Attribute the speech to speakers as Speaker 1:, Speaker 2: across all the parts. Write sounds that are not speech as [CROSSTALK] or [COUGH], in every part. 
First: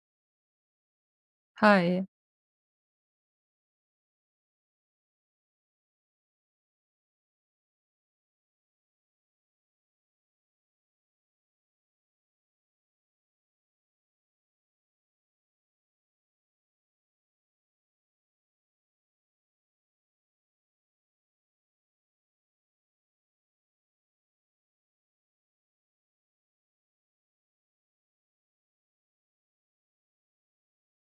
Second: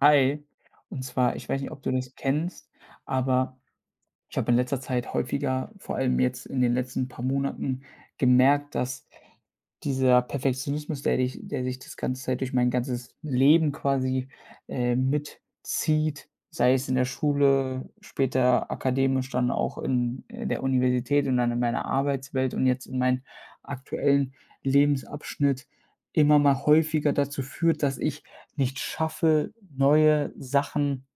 Speaker 1: Hi. Und zwar, ich weiß nicht, ob du
Speaker 2: Hi.
Speaker 1: das kennst, aber ich habe in letzter Zeit häufiger- vor allem jetzt in den letzten paar Monaten- gemerkt, dass dieser Perfektionismus, der dich der sich das ganze Zeit durch mein ganzes Leben quasi, äh, mitzieht, sei es in der Schule, später akademisch, dann auch in in der Universität und dann in meiner Arbeitswelt und jetzt in meinen aktuellen Lebensabschnitt immer mal häufiger dazu führt, dass ich nicht schaffe, neue Sachen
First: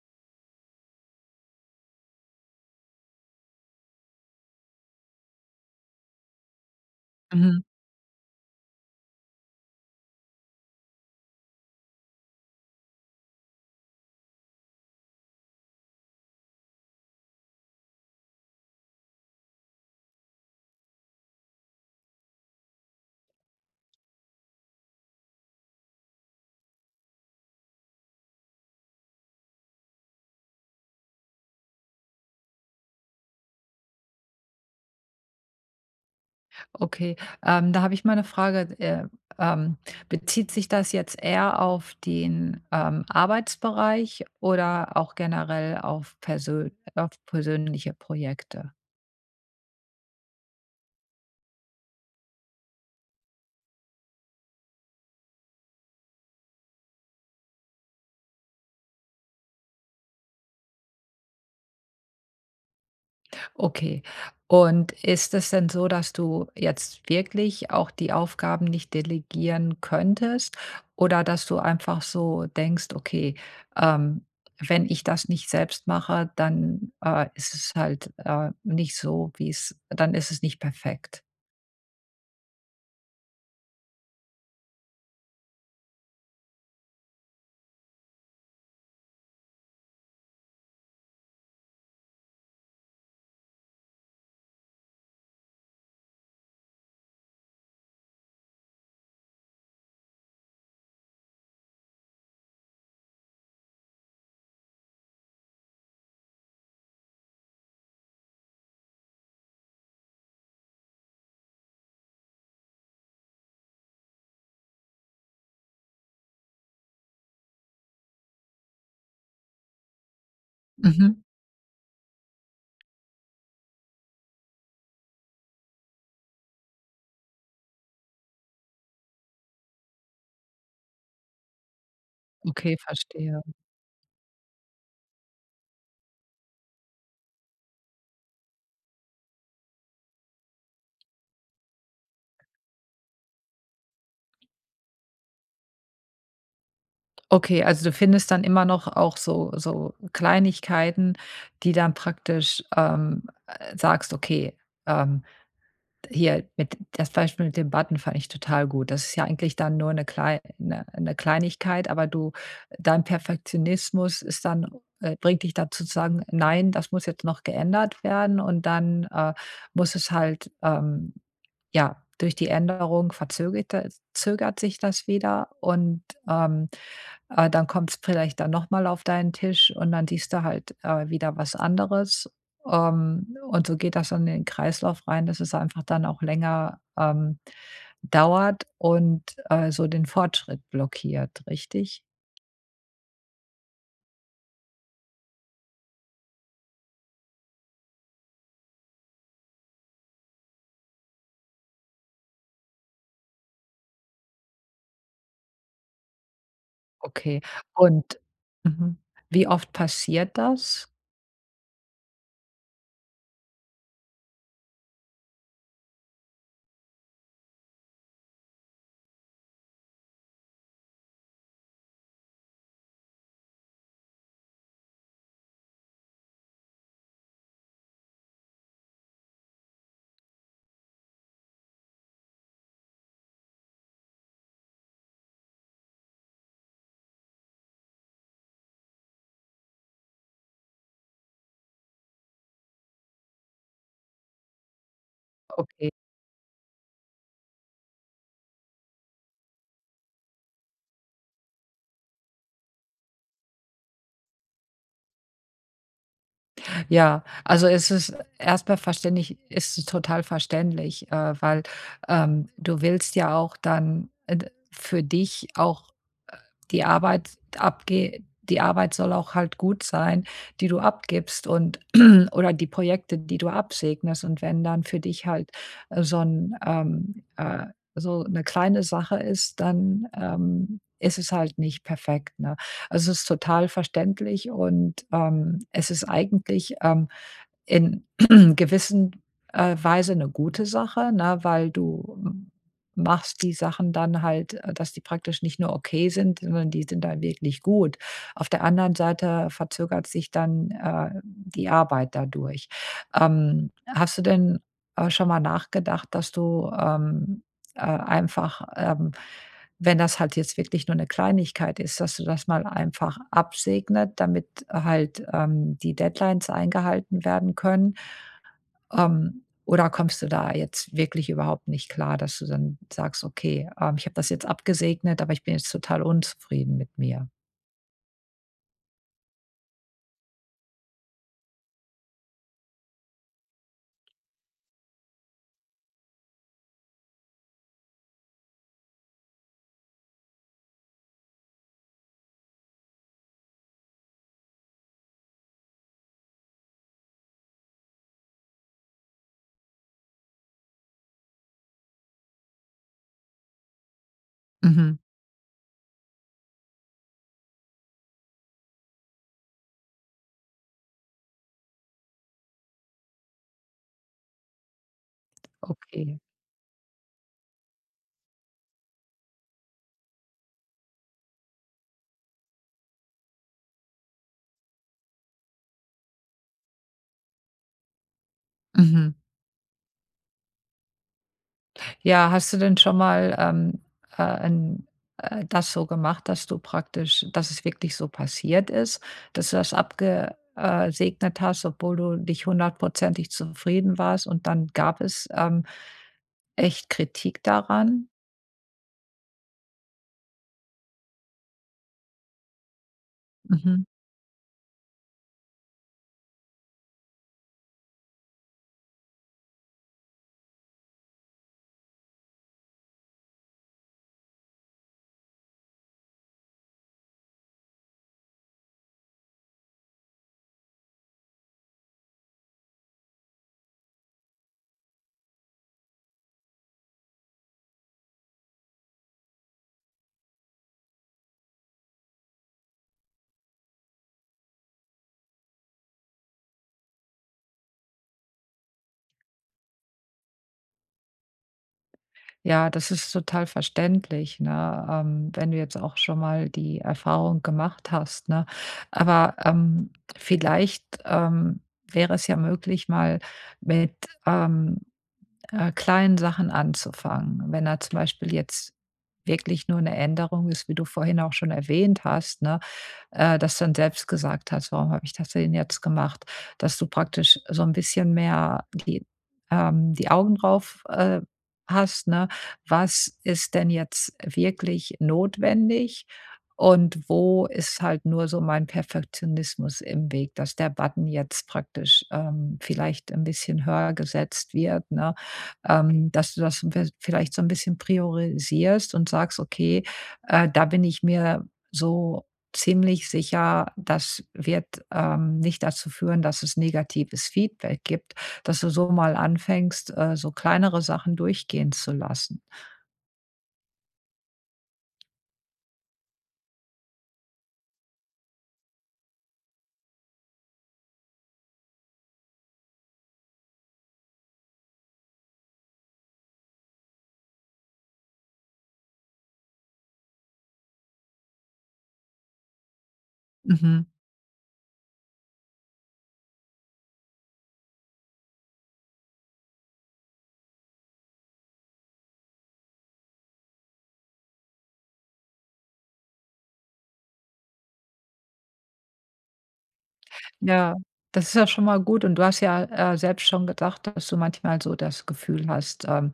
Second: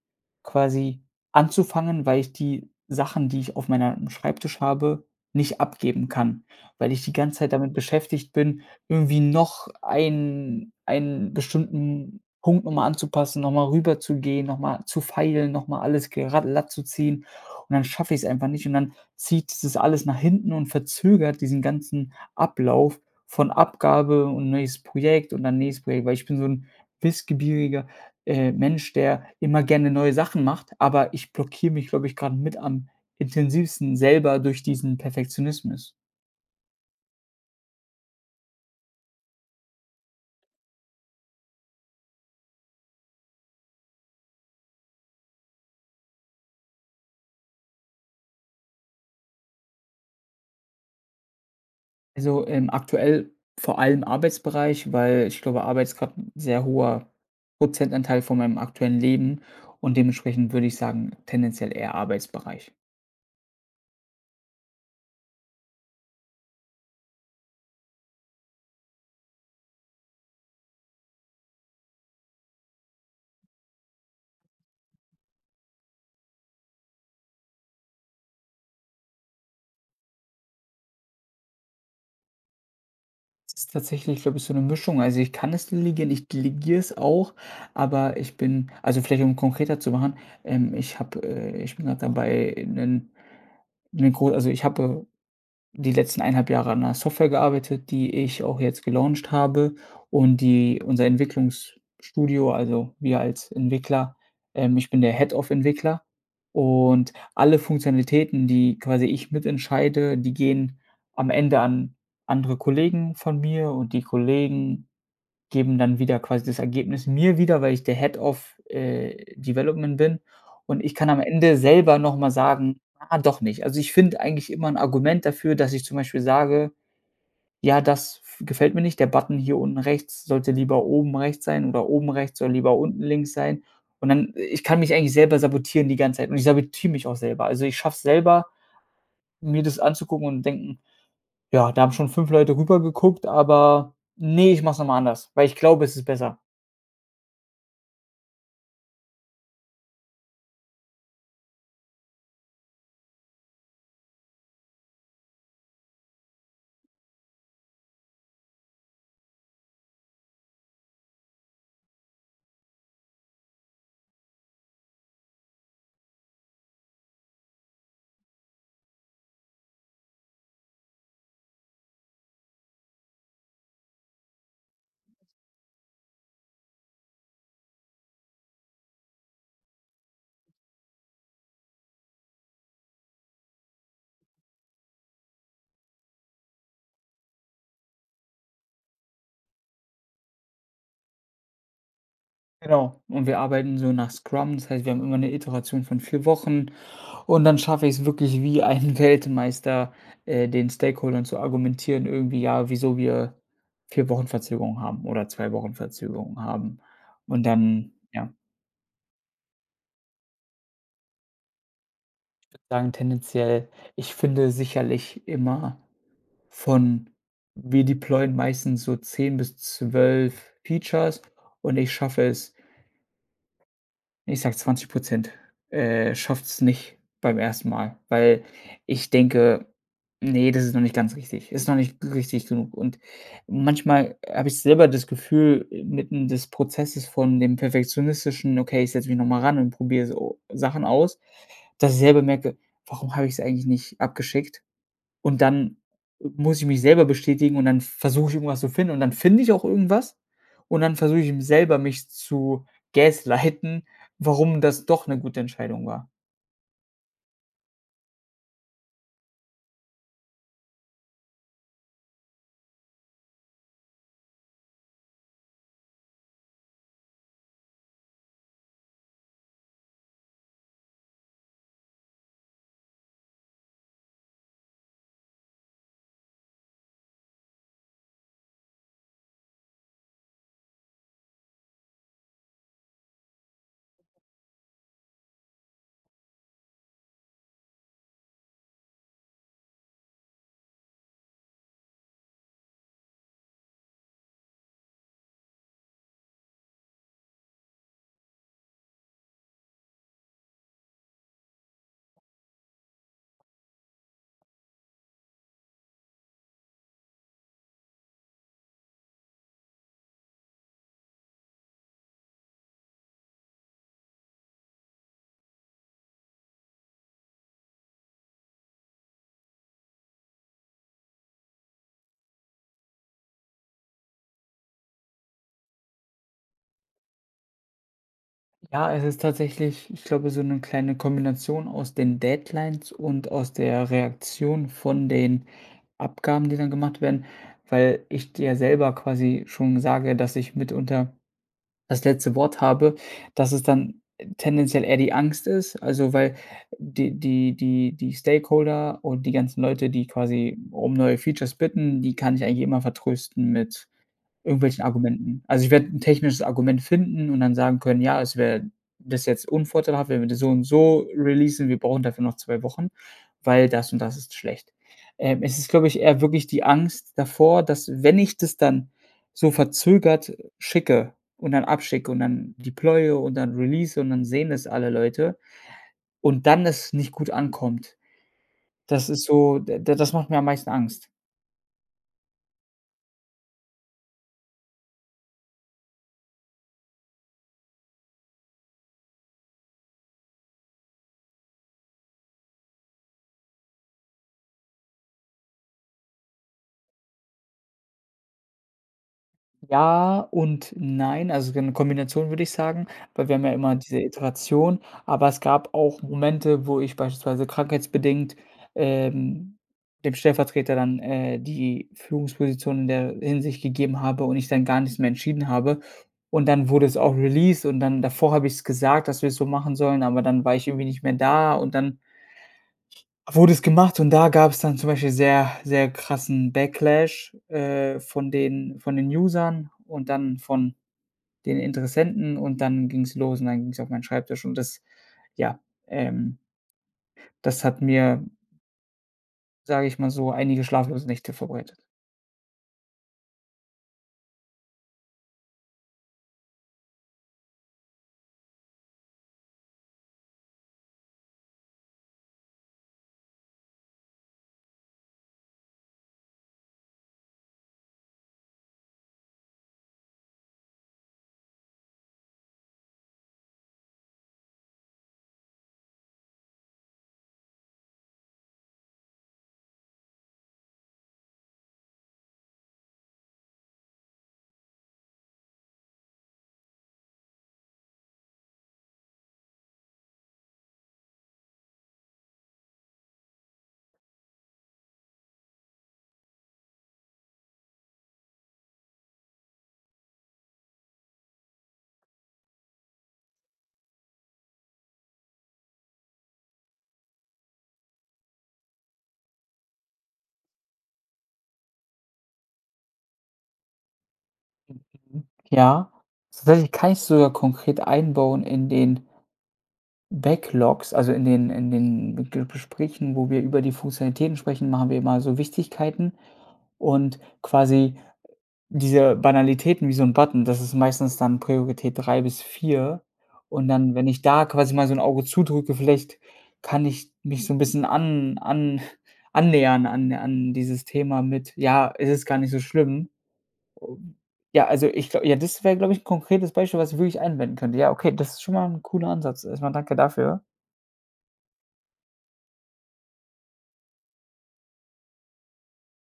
Speaker 1: quasi anzufangen, weil ich die Sachen, die ich auf meinem Schreibtisch habe, nicht abgeben kann. Weil ich die ganze Zeit
Speaker 2: Mhm.
Speaker 1: damit beschäftigt bin, irgendwie noch einen einen bestimmten Punkt noch mal anzupassen, noch mal rüberzugehen, noch mal zu feilen, noch mal alles gera latt zu ziehen und dann schaffe ich's einfach nicht und dann zieht sich das alles nach hinten und verzögert diesen ganzen Ablauf von Abgabe und neues Projekt und dann nächstes Projekt, weil ich bin so 'n wissbegieriger, äh, Mensch, der immer gerne neue Sachen macht, aber ich blockiere mich, glaube ich, grade mit am intensivsten selber durch diesen Perfektionismus.
Speaker 2: Okay, ähm, da habe ich mal 'ne Frage. D äh, ähm, bezieht sich das jetzt eher auf den, ähm, Arbeitsbereich oder auch generell auf persö auf persönliche Projekte?
Speaker 1: Also, ähm, aktuell vor allem Arbeitsbereich, weil ich glaube, Arbeit ist grad 'n sehr hoher Prozentanteil von meinem aktuellen Leben und dementsprechend würde ich sagen tendenziell eher Arbeitsbereich.
Speaker 2: Okay. Und ist es denn so, dass du jetzt wirklich auch die Aufgaben nicht delegieren könntest oder dass du einfach so denkst: „Okay, ähm, wenn ich das nicht selbst mache, dann, äh, ist es halt, äh, nicht so, wie's dann ist es nicht perfekt.“
Speaker 1: Es ist tatsächlich so ein bisschen 'ne Mischung. Also, ich kann es delegieren. Ich delegiere es auch, aber ich bin also vielleicht, um konkreter zu machen, ähm, ich habe, äh ich bin grad dabei, 'nen 'ne gro also ich hatte die letzten 1 1/2 Jahre an 'ner Software gearbeitet, die ich auch jetzt gelauncht habe und die unser Entwicklungsstudio, also wir als Entwickler, ähm ich bin der Head of Entwickler. Und alle Funktionalitäten, die quasi ich mit entscheide, die gehen am Ende an andere Kollegen von mir und die Kollegen geben dann wieder quasi das Ergebnis mir wieder, weil ich der Head of, äh, Development bin. Und ich kann am
Speaker 2: Mhm.
Speaker 1: Ende selber noch mal sagen: „Ah, doch nicht.“ Also ich finde eigentlich immer 'n Argument dafür, dass ich zum Beispiel sage: „Ja, das f gefällt mir nicht. Der Button hier unten rechts sollte lieber oben rechts sein oder oben rechts soll lieber
Speaker 2: Okay,
Speaker 1: unten links
Speaker 2: verstehe.
Speaker 1: sein.“ Und dann ich kann mich eigentlich selber sabotieren die ganze Zeit und ich sabotiere mich auch selber. Also, ich schaffe es selber, mir das anzugucken und denken: „Ja, da haben schon 5 Leute rüber geguckt, aber ne, ich mache es noch mal anders, weil ich glaube, es ist besser.“
Speaker 2: Okay, also du findest dann immer noch auch so so Kleinigkeiten, die dann praktisch ähm, sagst, okay, ähm, hier mit das Beispiel mit den Button fand ich total gut. Das ist ja eigentlich dann nur 'ne klei 'ne 'ne Kleinigkeit, aber du dein Perfektionismus ist dann äh, bringt dich da zu sagen: „Nein, das muss jetzt noch geändert werden“ und dann, äh, muss es halt, ähm, ja durch die Änderung verzöget das zögert sich das wieder und, ähm, äh, dann kommt's vielleicht dann noch mal auf deinen Tisch und dann siehst du halt, äh, wieder was anderes. Ähm, und so geht das dann in den Kreislauf rein, dass es einfach dann auch länger, ähm, dauert und, äh, so den Fortschritt blockiert, richtig?
Speaker 1: Genau und wir arbeiten so nach Scrum. Das heißt, wir haben immer 'ne Iteration von 4 Wochen und dann schaffe ich es wirklich wie ein Weltmeister, äh, den Stakeholdern zu argumentieren, irgendwie, ja, wieso wir 4 Wochen Verzögerung haben oder 2 Wochen Verzögerung haben.
Speaker 2: Okay.
Speaker 1: Und dann
Speaker 2: Und
Speaker 1: ja.
Speaker 2: mhm. Wie oft passiert das?
Speaker 1: Ich würde sagen tendenziell ich finde sicherlich immer von wir deployen meistens so 10 bis 12 Features und ich schaffe es ich sage 20 %, äh, schafft's nicht beim 1. Mal, weil ich denke: „Ne, das ist noch nicht ganz richtig. Ist noch nicht g richtig genug“ und manchmal habe ich selber das Gefühl mitten des Prozesses von dem Perfektionistischen: „Okay, ich setze mich noch mal ran und probiere so Sachen aus“, dass ich selber merke: „Warum habe ich es eigentlich nicht abgeschickt“ und dann
Speaker 2: Okay.
Speaker 1: muss ich mich selber bestätigen und dann versuche ich irgendwas zu finden und dann finde ich auch irgendwas und dann versuche ich eben selber mich zu gaslighten, warum das doch 'ne gute Entscheidung war.
Speaker 2: Ja, also es ist e erst mal verständlich es ist total verständlich, äh, weil, ähm, du willst ja auch dann, äh, d für dich auch, äh, die Arbeit abge die Arbeit soll auch halt gut sein, die du abgibst und [CLEARS THROAT] oder die Projekte, die du absegnest. Und wenn dann für dich halt, äh, so 'n ähm, äh, so 'ne kleine Sache ist, dann, ähm, ist es halt nicht perfekt, ne? Also, es ist total verständlich und, ähm, es ist eigentlich, ähm, in [CLEARS THROAT] gewissen, äh, Weise 'ne gute Sache, ne, weil du m machst die Sachen dann halt, äh, dass die praktisch nicht nur okay sind, sondern die sind dann wirklich gut. Auf der anderen Seite verzögert sich dann, äh, die Arbeit dadurch. Ähm, hast du denn, äh, schon mal nachgedacht, dass du, ähm äh, einfach, ähm, wenn das halt jetzt wirklich nur 'ne Kleinigkeit ist, dass du das mal einfach absegnet, damit halt, ähm, die Deadlines eingehalten werden können? Ähm, oder kommst du da jetzt wirklich überhaupt nicht klar, dass du dann sagst: „Okay, ähm, ich habe das jetzt abgesegnet, aber ich bin jetzt total unzufrieden mit mir?“
Speaker 1: Ja, es ist tatsächlich ich glaube, so 'ne kleine Kombination aus den Deadlines und aus der Reaktion von den Abgaben, die dann gemacht werden, weil ich dir selber quasi schon sage, dass ich mitunter das letzte Wort habe, dass es dann tendenziell eher die Angst ist. Also, weil die die die die Stakeholder und die ganzen Leute, die quasi um neue Features bitten, die kann ich eigentlich immer vertrösten mit irgendwelchen
Speaker 2: Mhm.
Speaker 1: Argumenten. Also, ich werde 'n technisches Argument finden und dann sagen können: „Ja, es wär das wäre jetzt unvorteilhaft, wenn wir das so und so releasen, wir brauchen dafür noch 2 Wochen, weil das und das ist schlecht.“ Ähm, es ist, glaube ich,
Speaker 2: Okay.
Speaker 1: eher wirklich die Angst davor, dass, wenn ich das dann so verzögert schicke und dann abschicke und dann deploye und dann release und dann sehen es alle Leute und dann es nicht gut ankommt. Das
Speaker 2: Mhm.
Speaker 1: ist so da das macht mir am meisten Angst.
Speaker 2: Ja, hast du denn schon mal, ähm, äh, 'n äh, das so gemacht, dass du praktisch dass es wirklich so passiert ist, dass du das abge äh, segnet hast, obwohl du nicht hundertprozentig zufrieden warst und dann gab es, ähm, echt Kritik daran?
Speaker 1: Ja und nein, also, so eine Kombination würde ich sagen, weil wir haben ja immer
Speaker 2: Mhm.
Speaker 1: diese Iteration. Aber es gab auch Momente, wo ich beispielsweise krankheitsbedingt, ähm, dem Stellvertreter dann, äh, die Führungsposition in der Hinsicht gegeben habe und ich dann gar nichts mehr entschieden habe. Und dann wurde es auch released, und dann davor habe ich's gesagt, dass wir es so machen sollen, aber dann war ich irgendwie nicht mehr da, und dann wurde es gemacht. Und da gab's dann zum Beispiel sehr, sehr krassen Backlash, äh, von den von den Usern und dann von den Interessenten. Und dann ging's los, und dann ging's auf meinen Schreibtisch. Und das, ja, ähm das hat mir sage ich mal so, einige schlaflose Nächte vorbereitet.
Speaker 2: Ja, das ist total verständlich, ne? Ähm, wenn du jetzt auch schon mal die Erfahrung gemacht hast, ne? Aber, ähm, vielleicht, ähm, wäre es ja möglich, mal mit, ähm, äh, kleinen Sachen anzufangen. Wenn da zum Beispiel jetzt wirklich nur 'ne Änderung ist, wie du vorhin auch schon erwähnt hast, ne, äh, dass du dann selbst gesagt hast: „Warum hab ich das denn jetzt gemacht?“ Dass du praktisch so 'n bisschen mehr die ähm, die Augen drauf, äh, hast, ne? „Was ist denn jetzt wirklich notwendig, und wo ist halt nur so mein Perfektionismus im Weg, dass der Button jetzt praktisch, ähm, vielleicht ein bisschen höher gesetzt wird“, ne? Ähm, dass du das in vi vielleicht so 'n bisschen priorisierst und sagst: „Okay, äh, da bin ich mir so ziemlich sicher, das wird, ähm, nicht dazu führen, dass es negatives Feedback gibt.“ Dass du so mal anfängst, äh, so kleinere Sachen durchgehen zu lassen.
Speaker 1: Ja, das werde ich kann ich sogar konkret einbauen in den Backlogs. Also in den in den Ge Gesprächen, wo wir über die Funktionalitäten sprechen, machen wir immer so Wichtigkeiten und quasi diese Banalitäten wie so 'n Button, das ist meistens dann Priorität 3 bis 4. Und
Speaker 2: Mhm.
Speaker 1: dann, wenn ich da quasi mal so 'n Auge zudrücke, vielleicht kann ich mich so 'n bisschen an an annähern an an dieses Thema mit, ja, es ist gar nicht so schlimm. Ja, also ich glau ja, das wäre, glaube ich, 'n konkretes Beispiel, was ich wirklich anwenden könnte. Ja, okay, das ist schon mal 'n cooler Ansatz. Erst mal danke dafür.
Speaker 2: Ja, das ist ja schon mal gut, und du hast ja, äh, selbst schon gedacht, dass du manchmal so das Gefühl hast, ähm,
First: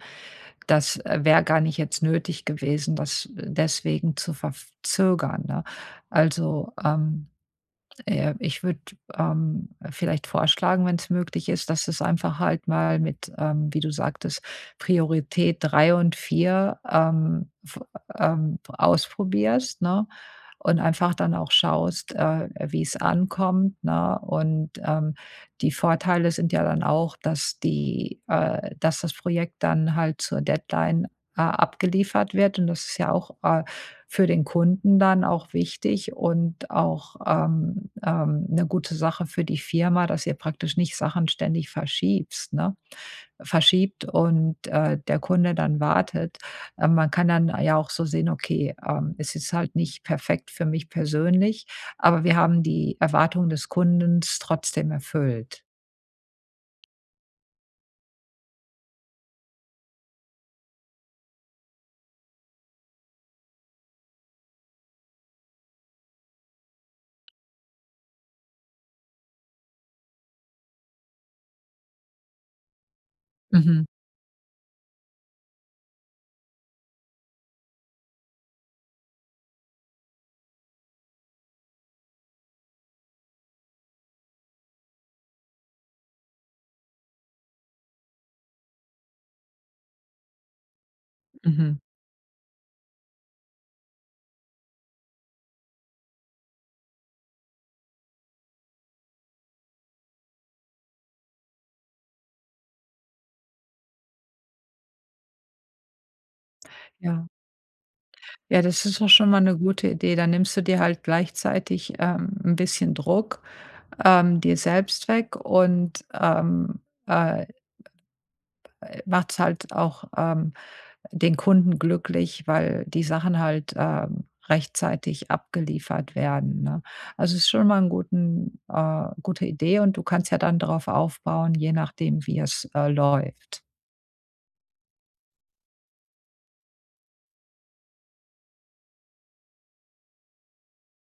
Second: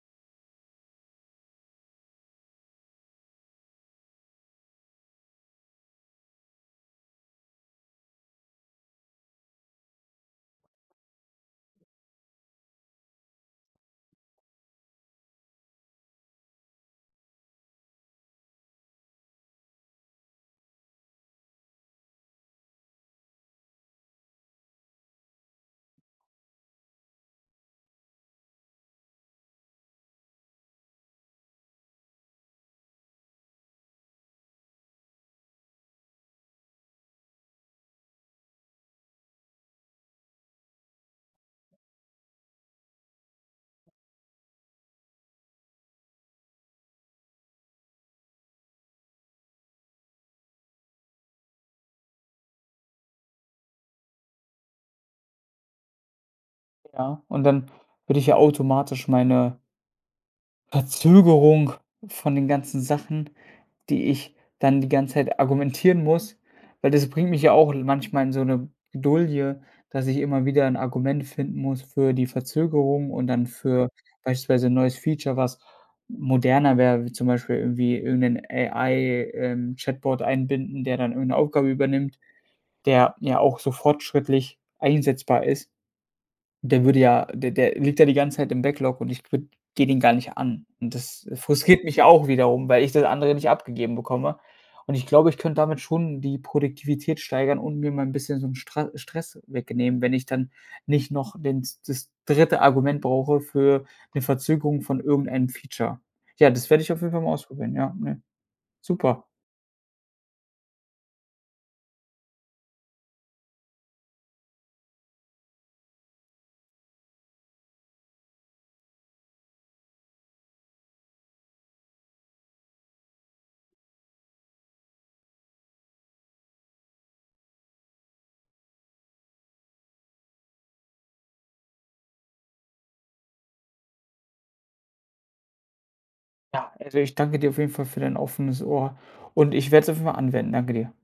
Speaker 2: das wäre gar nicht jetzt nötig gewesen, das deswegen zu verf zögern, ne? Also, ähm, äh, ich würde, ähm, vielleicht vorschlagen, wenn's möglich ist, dass du's einfach halt mal mit, ähm, wie du sagtest, Priorität 3 und 4, ähm, f ähm, ausprobierst, ne? Und einfach dann auch schaust, äh, wie's ankommt, ne? Und, ähm, die Vorteile sind ja dann auch, dass die äh, dass das Projekt dann halt zur Deadline a abgeliefert wird. Und das ist ja auch, äh, für den Kunden dann auch wichtig und auch, ähm ähm, 'ne gute Sache für die Firma, dass ihr praktisch nicht Sachen ständig verschiebst ne, verschiebt und, äh, der Kunde dann wartet. Ähm, man kann dann ja auch so sehen, okay, ähm: „Ist jetzt halt nicht perfekt für mich persönlich, aber wir haben die Erwartungen des Kunden trotzdem erfüllt.“
Speaker 1: Ja. Und dann würde ich ja automatisch meine Verzögerung von den ganzen Sachen, die ich dann die ganze Zeit argumentieren muss weil das bringt mich ja auch in manchmal in so 'ne Bredouille, dass ich immer wieder 'n Argument finden muss für die Verzögerung und dann
Speaker 2: Mhm.
Speaker 1: für beispielsweise 'n neues Feature, was moderner wäre, wie zum Beispiel irgendwie irgend 'nen AI ähm, Chatbot einbinden, der dann irgend 'ne Aufgabe übernimmt, der ja auch so fortschrittlich einsetzbar ist. Der würde ja der der liegt ja die ganze Zeit im Backlog und ich würde gehe den gar nicht an. Und das, äh,
Speaker 2: Mhm.
Speaker 1: frustriert mich auch wiederum, weil ich das andere nicht abgegeben bekomme. Und ich glaube, ich könnte damit schon die Produktivität steigern und mir mal 'n bisschen so 'n Stra Stress wegnehmen, wenn ich dann nicht noch den s das 3. Argument brauche für 'ne Verzögerung von irgendeinem Feature. Ja, das werde ich auf jeden Fall
Speaker 2: Ja.
Speaker 1: mal ausprobieren, ja, ne.
Speaker 2: Ja, das ist doch
Speaker 1: Super.
Speaker 2: schon mal 'ne gute Idee. Dann nimmst du dir halt gleichzeitig, ähm, 'n bisschen Druck ähm, dir selbst weg und, ähm, äh äh, machst halt auch, ähm, den Kunden glücklich, weil die Sachen halt, ähm, rechtzeitig abgeliefert werden, ne? Also, es ist schon mal 'n guten äh, gute Idee, und du kannst ja dann drauf aufbauen, je nachdem, wie es, äh, läuft.
Speaker 1: Ja, also ich danke dir auf jeden Fall für dein offenes Ohr, und ich werde es auf jeden Fall mal anwenden, danke dir.